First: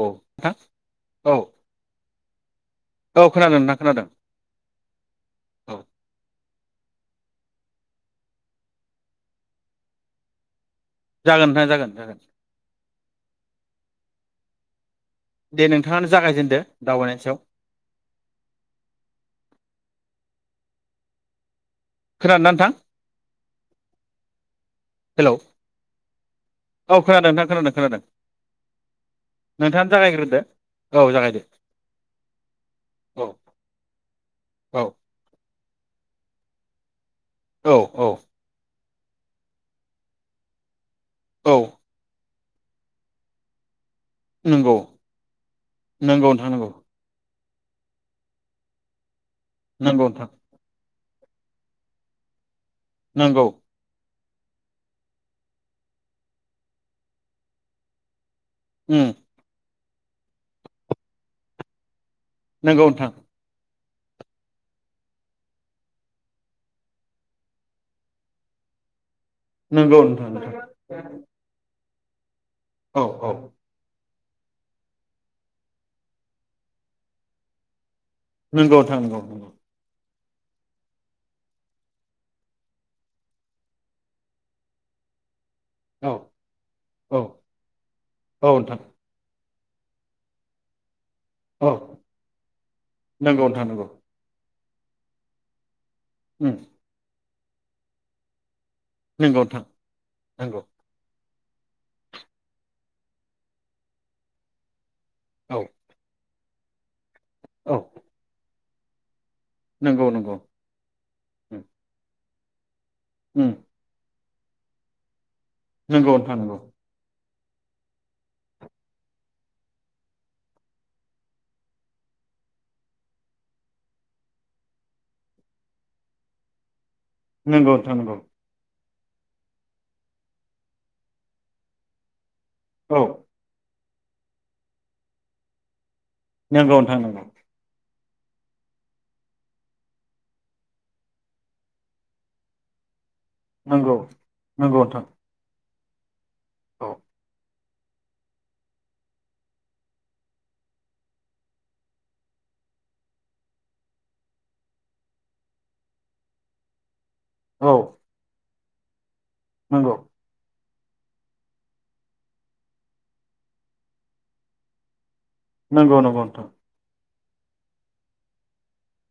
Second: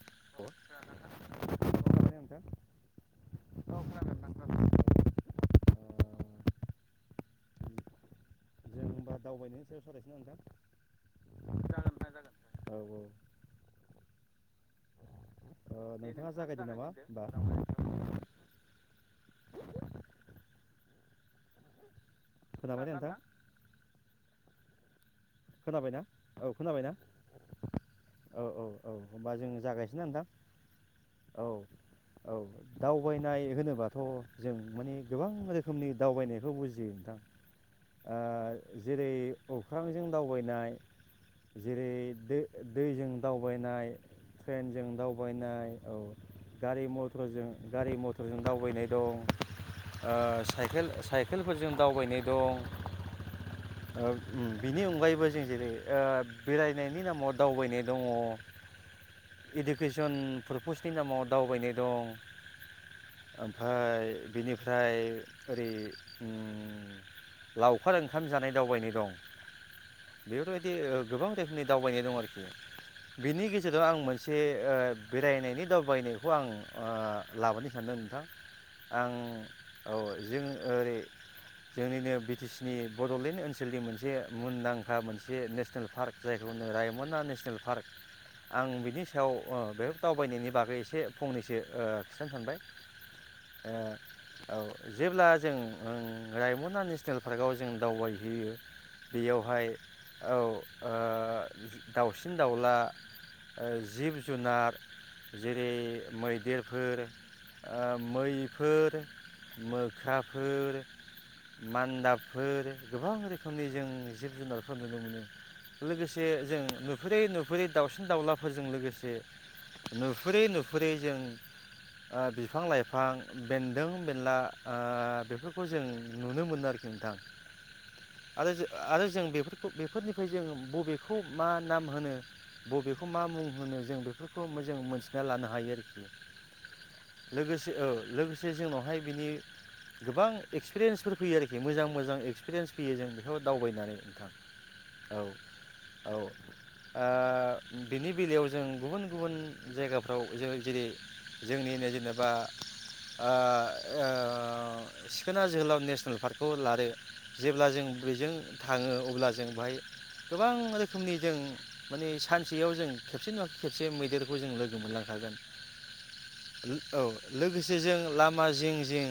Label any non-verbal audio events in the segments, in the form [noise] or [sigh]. औ नोंथां औ माबाबायना नोंथां ओ [inaudible] औ खोनादों नोंथां खोनादों औ होनोमबा दावबाय [unintelligible] नोंथां जागोन नोंथां जागोन जागोन औ दे ओ नोंथाङानो नोंथाङा जागायजेनदो जागायदो नामा होमबा दावबायनायनि सायाव खोनादोंना नोंथां खोनाबाय नोंथाङा हेलौ खोनाबायना औ खोनाबायना औ खोनादों नोंथां खोनादों खोनादों औ औ औ होमबा जों नोंथाङानो जागायसिनो नोंथां जागायग्रोदो औ औ औ दावबायनाय होनोबाथ' जों औ माने गोबां रोखोमनि रोखोमनि दावबायनायखौ बुजियो नोंथां औ औ ओ जेरै अख्रांजों दावबायनाय औ जेरै [unintelligible] दैजों दावबायनाय नंगौ ट्रेनजों दावबायनाय औ नंगौ नोंथां नंगौ गारि मथरजों गारि मथरजों दावबायनाय दं। नंगौ ओ नोंथां साइकेल साइकेलफोरजों दावबायनाय दं। नंगौ ओ उम बि- नि अनगायैबो जों जेरै ओ बेरायनायनि नामाव दावबायनाय दङ उम इडुकेसन पारपसनि नामाव दावबायनाय दं। नंगौ नोंथां ओ बिनिफ्राय ओरै उम लावखार ओंखाम जानाय दावबायनाय दं। नंगौ नोंथां नोंथां बेयावथ इदि गोबां रोखोमनि दावबायनाय दं आरोखि औ औ बिनि गेजेराव आं मोन से ओ बेरायनायनि दावबायनायखौ आं ओ लाबोनो सानदों नोंथां नंगौ नोंथां आं नंगौ नंगौ औ जों ओरै जोंनिनो बिटिसिनि बडलेण्ड ओनसोलनि मोनसे मुंदांखा मोनसे नेस- नेल औ पार्क जायखौ होनदों रायमना औ नेसनेल पार्क औ आं नोंथां बिनि सायाव अ बेफोर दावबायनायनि बागै एसे फंनैसो औ ओ खिथानो सानबाय नंगौ नोंथां नंगौ ओ औ जेब्ला जों ओं उम रायमना नेसनेल फार्काव जों दावबायहैयो नंगौ नोंथां बेयावहाय औ नंगौ ओ दाउसिन दाउला ओ जिब जुनार औ जेरै मै देरफोर औ ओ मै फोर नंगौ नंगौ मोख्राफोर, उम मान्दाब फोर गोबां उम रोखोमनि जों जिब जुनारखौ नुनो मोनो। नंगौ लोगोसे नोंथां नंगौ जों नुफेरै नु नुफेरै दाउसिन दाउलाफोरजों लोगोसे नुफेरै नुफेरै जों बिफां लाइफां बेन्दों बेनला ओ बेफोरखौ जों नुनो मोनो आरोखि। नोंथां, नंगौ नोंथां नंगौ आरो आरो जों बेफोरखौ बेफोरनिफ्राय जों बबेखौ मा नाम होनो औ बबेखौ मा मुं होनो जों बेफोरखौ जों मोनथिना लानो हायो आरोखि। नंगौ नोंथां नंगौ। लोगोसे औ लोगोसे जोंनावहाय बिनि गोबां एक्सपिरियेन्सफोर फैयो आरोखि मोजां मोजां एक्सपिरियेन्स फैयो जों बेखौ दावबायनानै नंगौ नोंथां नंगौ नोंथां औ। औ। औ ओ बिनि बेलायाव जों गुबुन गुबुन जायगाफ्राव जों जेरै जोंनिनो जेनेबा ओ‌ ओ सिखोना जोहोलाव नेसनेल पार्कखौ लादो जेब्ला औ जों जों थाङो अब्ला जों बेहाय नंगौ गोबां रोखोमनि जों माने सानसेयाव जों खेबसे नङा खेबसे मैदेरखौ जों लोगो मोनलांखागोन। नंगौ नंगौ‌ नोंथां। औ लोगोसे जों लामा जिं जिं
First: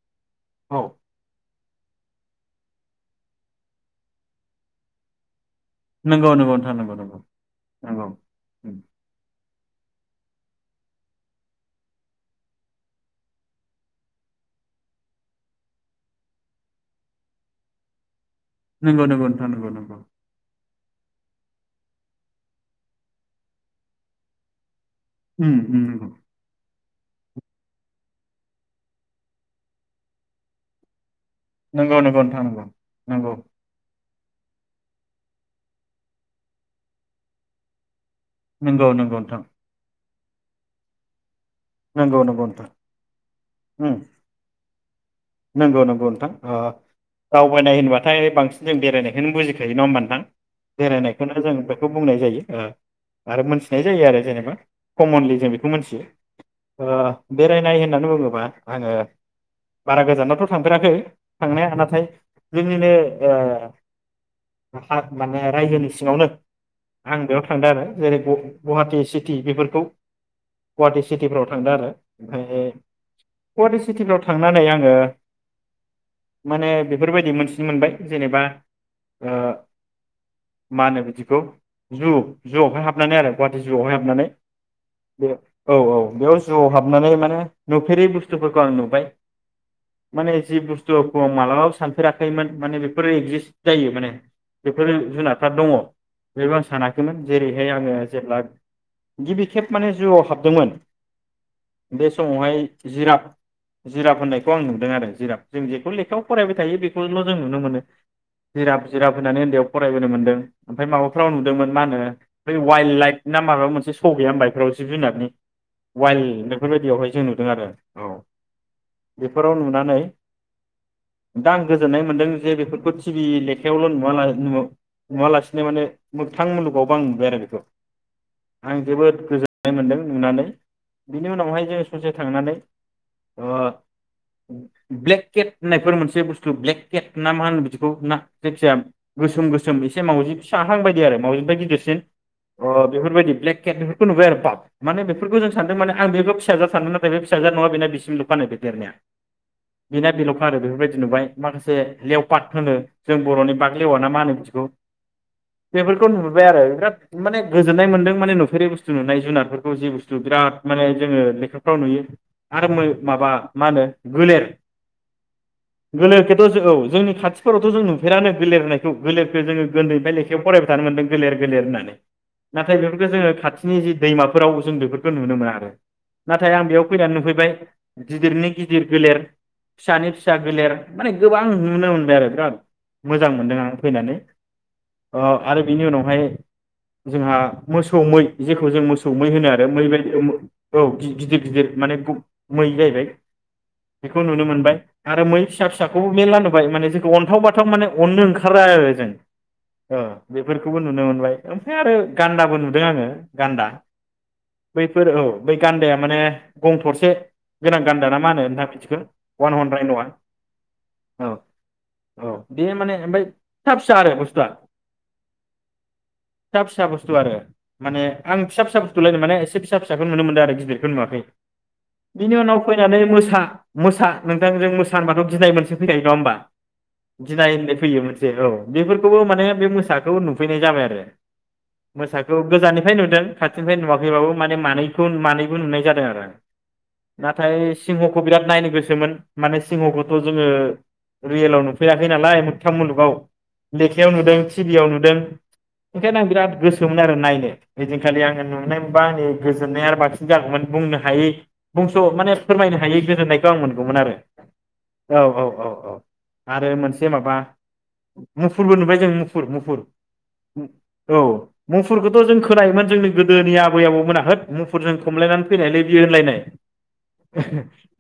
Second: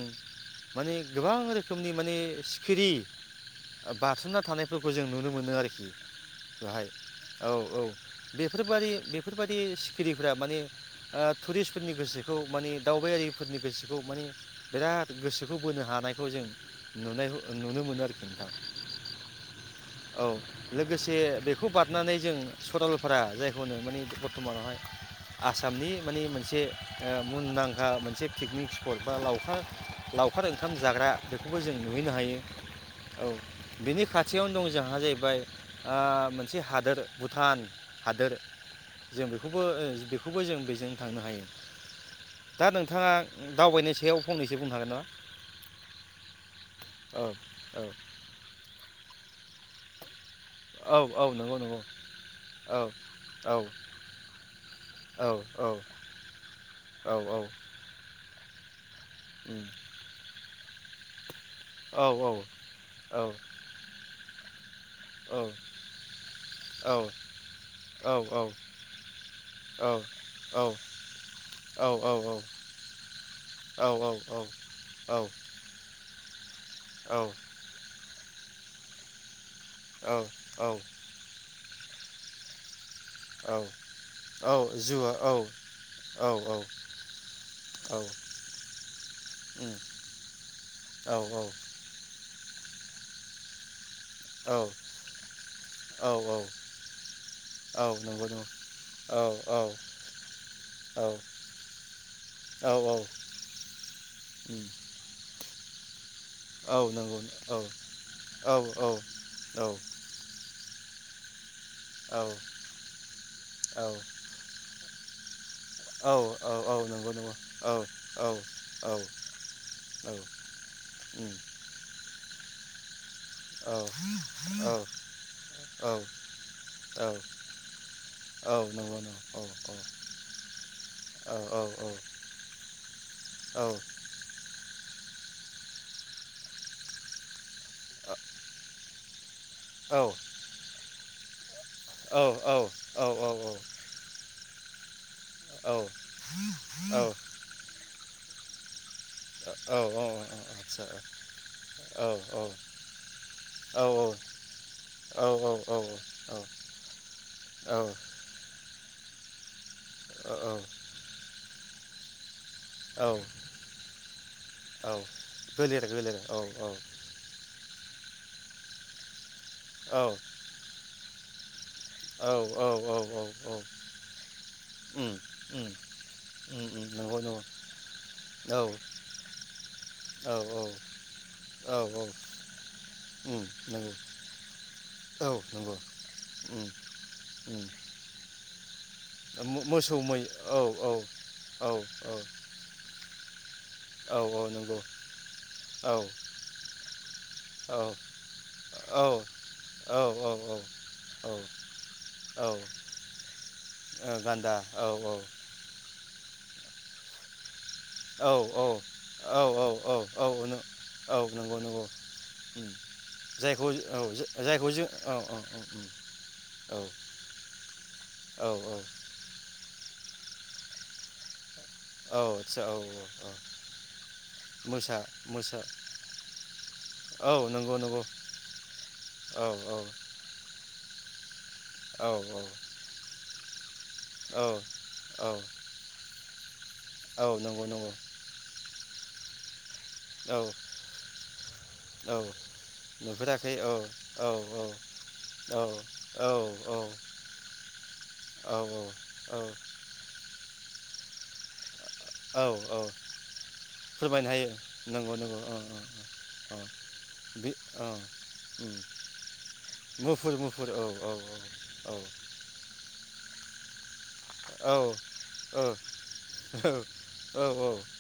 औ माने गोबां रोखोम रोखोमनि माने सिखिरि बारसोमना थानायफोरखौ जों नुनो मोनो आरोख नंगौ नंगौ नोंथां बेहाय नंगौ नंगौ औ औ बेफोरबादि बेफोर बेफोरबादि सिखिरिफ्रा माने ओ टुरिस्टफोरनि गोसोखौ माने दावबायारिफोरनि गोसोखौ माने बिराद गोसोखौ बोनो हानायखौ जों नुनायखौ नुनो मोनो आरोखि। नोंथां नोंगौ नोंगौ नोंथां नोंगौ नोंगौ। औ लोगोसे बेखौ बारनानै जों सरलफारा जायखौ होनो माने बर्थमानावहाय उम आसामनि उम माने मोनसे ओ‌ मुंदांखा मोनसे पिकनिक स्पट बा लावखार लावखार ओंखाम जाग्रा बेखौबो जों नंगौ नुहैनो नंगौ नंगौ हायो। नोंथां औ नंगौ। बिनि खाथियावनो दं जोंहा जाहैबाय ओ‌ मोनसे हादोर भुटान। हादोर नंगौ नंगौ जों नोंथां बेखौबो ओ बेख बेखौबो जों बेजों थांनो हायो। नंगौ नंगौ दा नोंथां नोंथाङा दावबायनाय उम सायाव फंनैसो बुं हागोन ना? नंगौ नंगौ नोंथां हागोन नामा औ ओ [unintelligible] फोनाय औ होनबाथाय बांसिन जों बेरायनायखौनो बजिख [unintelligible] नङा होनोमबदां औ औ बेरायनायखौनो जों नंगौ नंगौ बेखौ बुंनाय जायो औ आरो औ मोनथिनाय जायो आरो जेनेबा औ कमनलि जों बेखौ मोनथियो औ ओ बेरायनाय होननानै बुङोबा आङो उ बारा गोजानावथ' थांफेराखै थांनाया नाथाय औ औ जोंनिनो औ ओ आ [unintelligible] औ माने रायजोनि सिङावनो आं बेयाव थांदों आरो जेरै औ गुवाहाटिी सिटि बेफोरखौ औ औ गुवाहाटिी सिटिफ्राव थांदों आरो औ ओमफ्राय गुवाहाटि सिटिफ्राव थांनानै आं औ माने बेफोरबायदि मोनथिनो मोनबाय जेनेबा ओ मानो बिदिखौ जु जुवहाय हाब [unintelligible] नानै आरो औ गुवाहाटी जुआवहाय हाबनानै औ जुवा बे औ औ बेयाव जुआव हाबनानै माने औ नुफेरै बुस्थुफोरखौ आं नुबाय उम माने जि औ बुस्थुखौ मालाबाबो सानफेराखैमोन माने बेफोर एगजिस्ट जायो माने औ बेफोर जुनारफ्रा दङ औ बेबो आं सानाखैमोन जेरैहाय औ आङो नंगौ जेब्ला नंगौ औ गिबि औ खेब माने जुआव हाबदोंमोन औ बे समावहाय औ औ जिराब जिराब होननाय [unintelligible] आं उम नुदों आरो जों जेखौ लेखायाव फरायबाय औ थायो बेखौल' नंगौ जों नुनो औ मोनो औ जिराब औ जिराब होनानै औ उन्दैयाव फरायबोनो मोनदों ओमफ्राय माबाफ्राव नुदोंमोन मा होनो बै वाइल्ड लाइफ ना माबा मोनसेश' गैया होनबायफ्राव जिब जुनारनि औ वाइल्ड औ औ बेफोरबायदियावहाय नंगौ जों नंगौ नुदों आरो औ औ औ बेफोराव नुनानै उम दां गोजोननाय मोनदों जे बेफोरखौ थि टिभि औ लेखायावल' नु औ नुवालासिनो माने औ मोगथां मुलुगावबो आं नुबाय आरो बेखौ औ आं नंगौ जोबोद नंगौ औ गोजोननाय मोनदों नुनानै बिनि औ औ उनावहाय जों ससे थांनानै अ औ ब्लेकेट होननायफोर मोनसे बुस्थु ब्लेकेट ना मा होन बिखौ ना जेखिजाया गोसोम गोसोम एसे मावजि फिसाहां बायदि आरो मवजिनिफराय गिदिरसि सिन ओ औ बेफोरबायदि औ औ ब्लेक के बेफोरखौ नुबाय आरो बा माने बे फोरखौ जों सानदों माने आं बेबो फिसाजो सानदों नाथाय फिसाजोआनो नङा बेना बिसिमलु बानायदो देरनाया बिना बिलावखा आरो आदसा बेफोरबायदि नुबाय माखासे औ औ लेवपात होनो जों बर'नि बाग्लेवा ना मा होनो बिदिखौ औ बेफोरखौ औ नुबाय आरो बिराद माने गोजोननाय मोनदों माने नुफेरै बुसथ जुनुनाय जुनारफोर खौ जे बुस्थु बिराद औ माने जोङो लेखा औ नुयो आरो औ माय-माबा मा होनो गोलेर औ गोलेरखेथ' ज औ जोंनि खाथिफोरावथ' जों नु फेरानो गोलेर होननायखौ गोलेर जोङो औ उन्दैफ्राय लेखायाव फरायबाय थानो मोनदों गोलेर गोलेर होननानै औ औ नाथाय औ बेफोरखौ जोङो औ खाथिनि जि दैमाफोराव जों उम बेफोरखौ नुनो मोना उम आरो नाथाय आं उम बेयाव उम फैनानै नंगौ नंगौ नुफैबाय गिदिरनि औ गिदिर गोलेर फिसानि औ फिसा गोलेर माने गोबां औ नुनो औ मोनबाय आरो बिराद मोजां उम मोनदों आं नंगौ फैनानै ओ औ आरो नंगौ बिनि उनावहाय उम जोंहा मोसौ मै जेखौ जों मोस सौ मै होनो आरो मै बायदि औ गि-गिदिर गिदिर औ माने औ मै जायैबाय [inaudible] औ बेखौ औ नुनो मोनबाय नंगौ आरो मै फिसा औ फिसाखौबो मेरला नोबाय माने जोंखौ अनथाव बाथाव औ माने अननो ओंखारा आरो औ जों औ बेफोरखौबो नुनो औ मोनबाय ओमफ्राय आरो औ गान्दाबो ओ नुदों आङो गान्दा बैफोर औ बै गान्दाया माने गं थरसे गोनां गानदााना मा औ होनो औ नोंथां बिदिखो औ अवान हर्न औ रायनआ औ नो औ नंगौ नंगौ औ बे उम माने ओमफ्राय जायखौ फिसा फिसा औ आरो बुसथुआ जायखौ जों औ औ उम फिसा औ फिसा बुस्थु आरो माने आं औ फिसा फिसा बुस्थुलाय माने एसे फिसा फिसाखौ नुनो मोनदों आरो गिदिरखौ नुवाखै। बिनि उनाव आदसा औ फैनानै औ औ मोसा मोसा नोंथांजों मोसा होनबाथ' गिनाय मोनसे फैखायो नङा होनोमबा औ गिनाय नंगौ होननाय फैयो नंगौ मोनसे औ बेफोरखौबो माने औ बे मोसाखौ नुफैनाय जाबाय आरो। [inaudible] औ मोसाखौ औ गोजाननिफ्राय नुदों। खाथिनिफ्राय नुवाखैबाबो माने औ मानैखौ औ मानैबो नुनाय जादों आरो। औ नाथाय नंगौ नंगौ सिंहखौ बिराद नायनो गोसो। मोन माने सिङावखौथ' औ जोङो रियेलाव नुफैयाखै औ नालाय मोगथां मुलुगाव नुफेराखै औ लेखायाव औ नुदों औ टिभियाव नुदों औ ओंखायनो आं बिराद औ औ गोसोमोन आरो नायनो बिदिनखालि आङो औ नुनाय मोनबा आंनि औ गोजोननाय आरो बांसिन जागौमोन बुंनो हायै। बुंंस' माने औ फोरमायनो औ हायै गोजोननायखौ आं मोनगौमोन आरो फोरमायनो हायो नंगौ औ नंगौ औ औ औ औ आरो मोनसे माबा बे औ मुफुरबो उम नुबाय जों मुफुर मुफुर औ औ मुफुरखौथ' जों खोनायोमोन जोंनो गोदोनि आबै आबौ मोना होद औ मुफुरजों खमलायनानै औ फैनायलै बियो होनलायनाय।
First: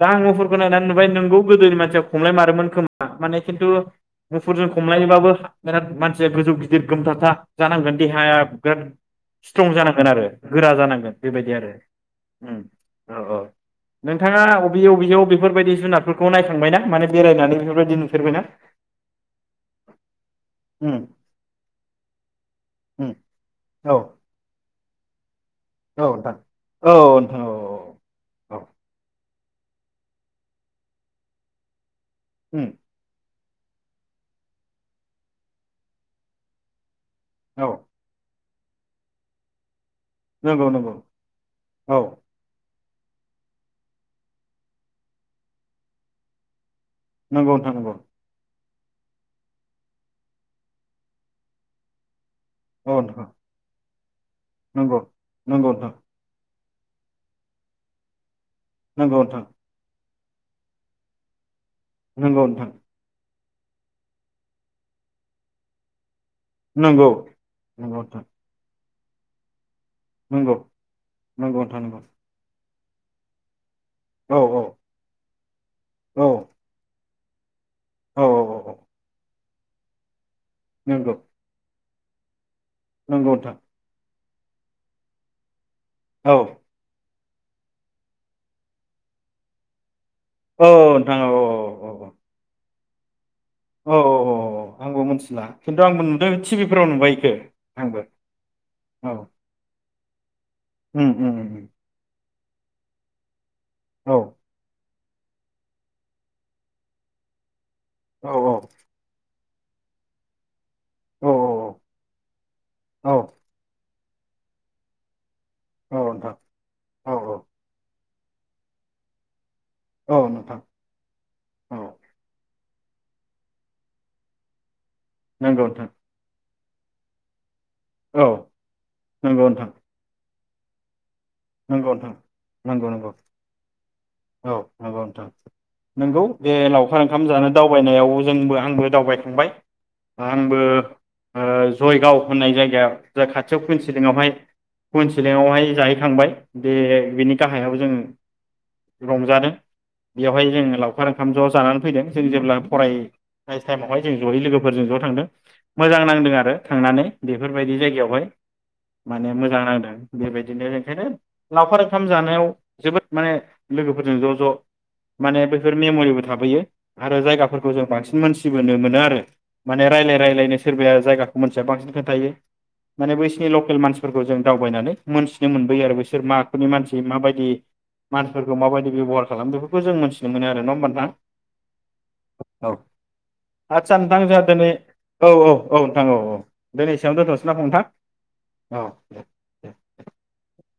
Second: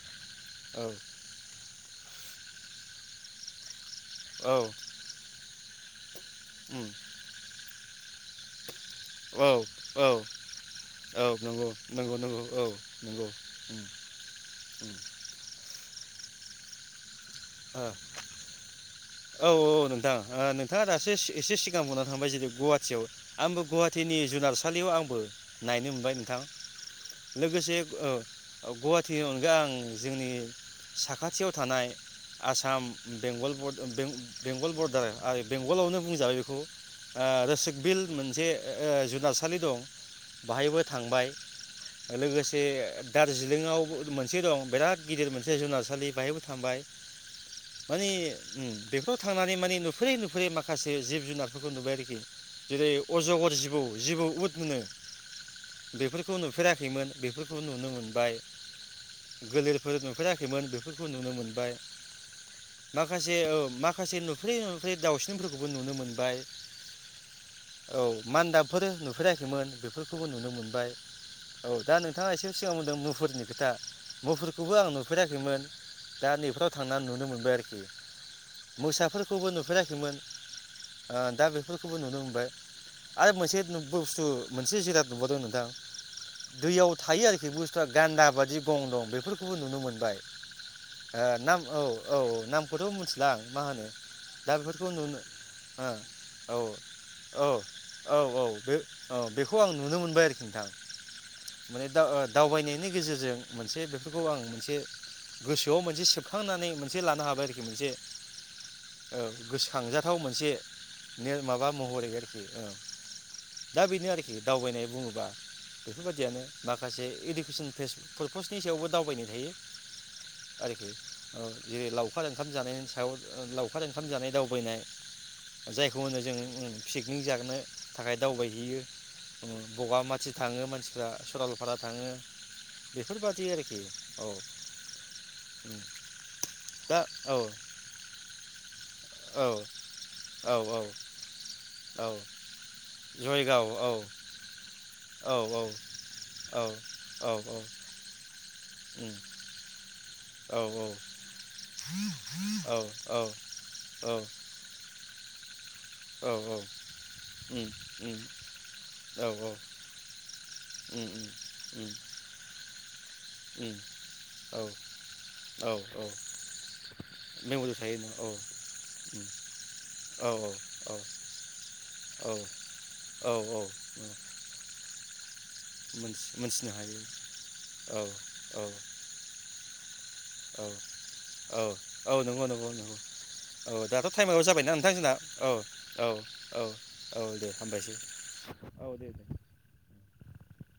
दा आं मुफुरखौ नायनानै नुबाय नोंगौ गोदोनि मानसिया खमलाय मारोमोन खोमा माने खिन्थु मुफुरजों खमलायोबाबो बेराद मान सि गोजौ गिदिर उम गोमथाथा जानांगोन। देहाया बिरात औ स्ट्रं जानांगोन औ आरो गोरा जानांगोन औ बेबायदि नंगौ आरो। नंगौ नंगौ औ औ नंगौ औ उम नोंथाङा अबे उम अबेयाव बेफोरबायदि जुनारफोर खौ नायखांबायना माने बेरायनानै ओ बेफोरबायदि नुफेरबायना औ औ नोंथां ओ नोंथाङा उम दासो एसे सिगां बुंनानै थांबाय जेरै गुवाहाटियाव उम आंबो औ गुवाहाटिनि जुनारसालिआव आं बो नायनो मोनबाय नोंथां औ नोंथां औ लोगोसे ओ औ ओ गुवाहाटि ओं। सिगां जोंनि साखाथियाव थानाय उम आसाम बेंगल बरडार बें-बेंगल बरडार आरो बेंगलावनो बुंजाबाय बेखौ। ओ औ रोसक बिल मोनसे ओ जुनारसालि दं। नंगौ बेाहायबो नंगौ थांबाय औ लोगोसे दार्जिलिंआवबो मोनसे दं बिराद गिदिर मोनसे जुनारसालि बेहायबो थांबाय। नंगौ नोंथां नंगौ उ बेफोराव थांनानै माने नुफेरै नुफेरै माखासे जिब-जुनारफोरखौ नुबाय आरोखि जेरै औ नोंथां अजगर जिबौ जिबौ बुद मोनो नंगौ नंगौ नोंथां बेफोरखौ नुफेरा खैमोन बेफोरखौ नुनो मोनबाय। नंगौ नोंथां गोलेरफोर नुफेरा खैमोन बेफोरखौ नुनो मोनबाय नगौ नोंथां जे ओ माखासे नुफेरै नुफेरै दाउसिनफोरखौबो नुनो मोनबाय। नंगौ नंगौ नोंथां फोर नुफेराखैमोन बेफोरखौबो नुनो नंगौ मोनबाय नंगौ औ नोंथां दा नंगौ नोंथाङा एसे सिगाङाव होनदों मुफुरनि खोथा औ औ मुफुरखौबो आं नुफेराखैमोन औ दा नै बेफो दा नुनो मोनबाय आरखि औ औ औ मोसाफोर खौबो नुफेराखैमोन नंगौ आ दा बे बेफोरखौबो नुनो मोनबाय। आरो नंगौ नोंथां मोनसे बुसथु मोनसे जिराद नुुबावदों नोंथां औ दैयाव थायो आरो बे बुस्थुआ गान्दा बादि गं दं बेफोरखौबो नुनो मोनबाय। औ औ नोंथां ओ औ नाम औ औ औ नाम खौथ' मोनथिला। मा होनो औ दा औ औ बेफोरखौ आंबो नुनो मिथिला खिन्थु आंबो नुदों औ टिभिफोराव नुबाय इखो औ आंबो औ औ बे औ बेखौ आं नु नुनो मोनबाय। दा उम उम उम माने दा ओ दावबायनायनि गेजेरजों मोनसे औ बेफोरखौ आं मोनसे गोसोआव मोनसे सोब खांनानै मोनसे लानो हाबाय आरोखि मोनसे औ औ ओ गोसोखांजाथाव मोनसे औ माबा महरै आरखि ओ औ दा बेनो आरो खि दावबायनाय बुङोबा औ नोंथां बेफोरबायदियानो माखासे औ औ इडुकेसन फेस फुलपस्टनि सायावबो दावबायनाय थायो। औ नोंथां। आरोखि औ जेरै लावखार ओंखाम जानायनि सायाव ओ लावखार ओंखाम जानाय दावबायनाय। नंगौ नोंथां जायखौ होनो जों ओ पिकनिक जागोनो थाखाय औ दावबायहैयो ओ नंगौ नोंथां बगा माट थाङो मानसिफ्रा सरलपारा नंगौ थाङो नोंथां नंगौ नंगौ बेफोरबादि आरोखि औ नंगौ नोंथां उम। नंगौ बे लावखार ओंखाम जानो दावबायनायाव जोंबो आंबो औ दावबायखांबाय औ आंबो औ ओ औ जयगाव होननाय जायगायाव खाथियाव जयगाव औ कुइनसिलिंआवहाय कुइ औ औ सिलिंआवहाय जाहैखांबाय। औ बे औ बिनि गाहायाव जों रंजादों। बेवहाय औ जों लावखार ओंखाम ज' जानानै फैदों। जों जेब्ला फराय औ नाय टाइमावहाय औ जों ज'यै लोगोफोरजों ज' थांदों। मोजां नांदों औ आरो औ थांनानै उम बेफोरबायदि उम जायगायावहाय औ माने मोजां नांदों बेबायदिनो ओंखायनो उम उम लावखार उम ओंखाम जानायाव जोबोद मा ने उम लोगोफोरजों ज' ज' औ माने औ बैफोर औ मेम'रिबो थाबैयो आरो जायगाफोरखौ मेम'रियाव जों थायो ना बांसिन औ मोनथिबोनो मोनो आरो उम माने रायलाय औ रायलायनो औ सोरबाया जायगाखौ मोनथिया बांसिन खोन्थायो औ माने औ बैसोरनि औ ल'केल मानसिफोरखौ जों दावबायनानै मोनस नुनो मोनबोयो आरो बे मोनथि स थाखोनि मोनथिनो हायो मानसि माबायदि औ मानसिफोरखो औ माबायदि बेबहार खालामो? बेफोरखौ जों मोन औ औ औ नंगौ नंगौ औ नंगौ औ आदसा दाथ' नोंथां टाइमाव जोंहा दिनै जाबायना नोंथां जोंना औ नोंथां औ औ दिनै एसेयावनो औ दोनथ'नोसै दे ना नोंथां हामबायसै औ दे दे। [inaudible]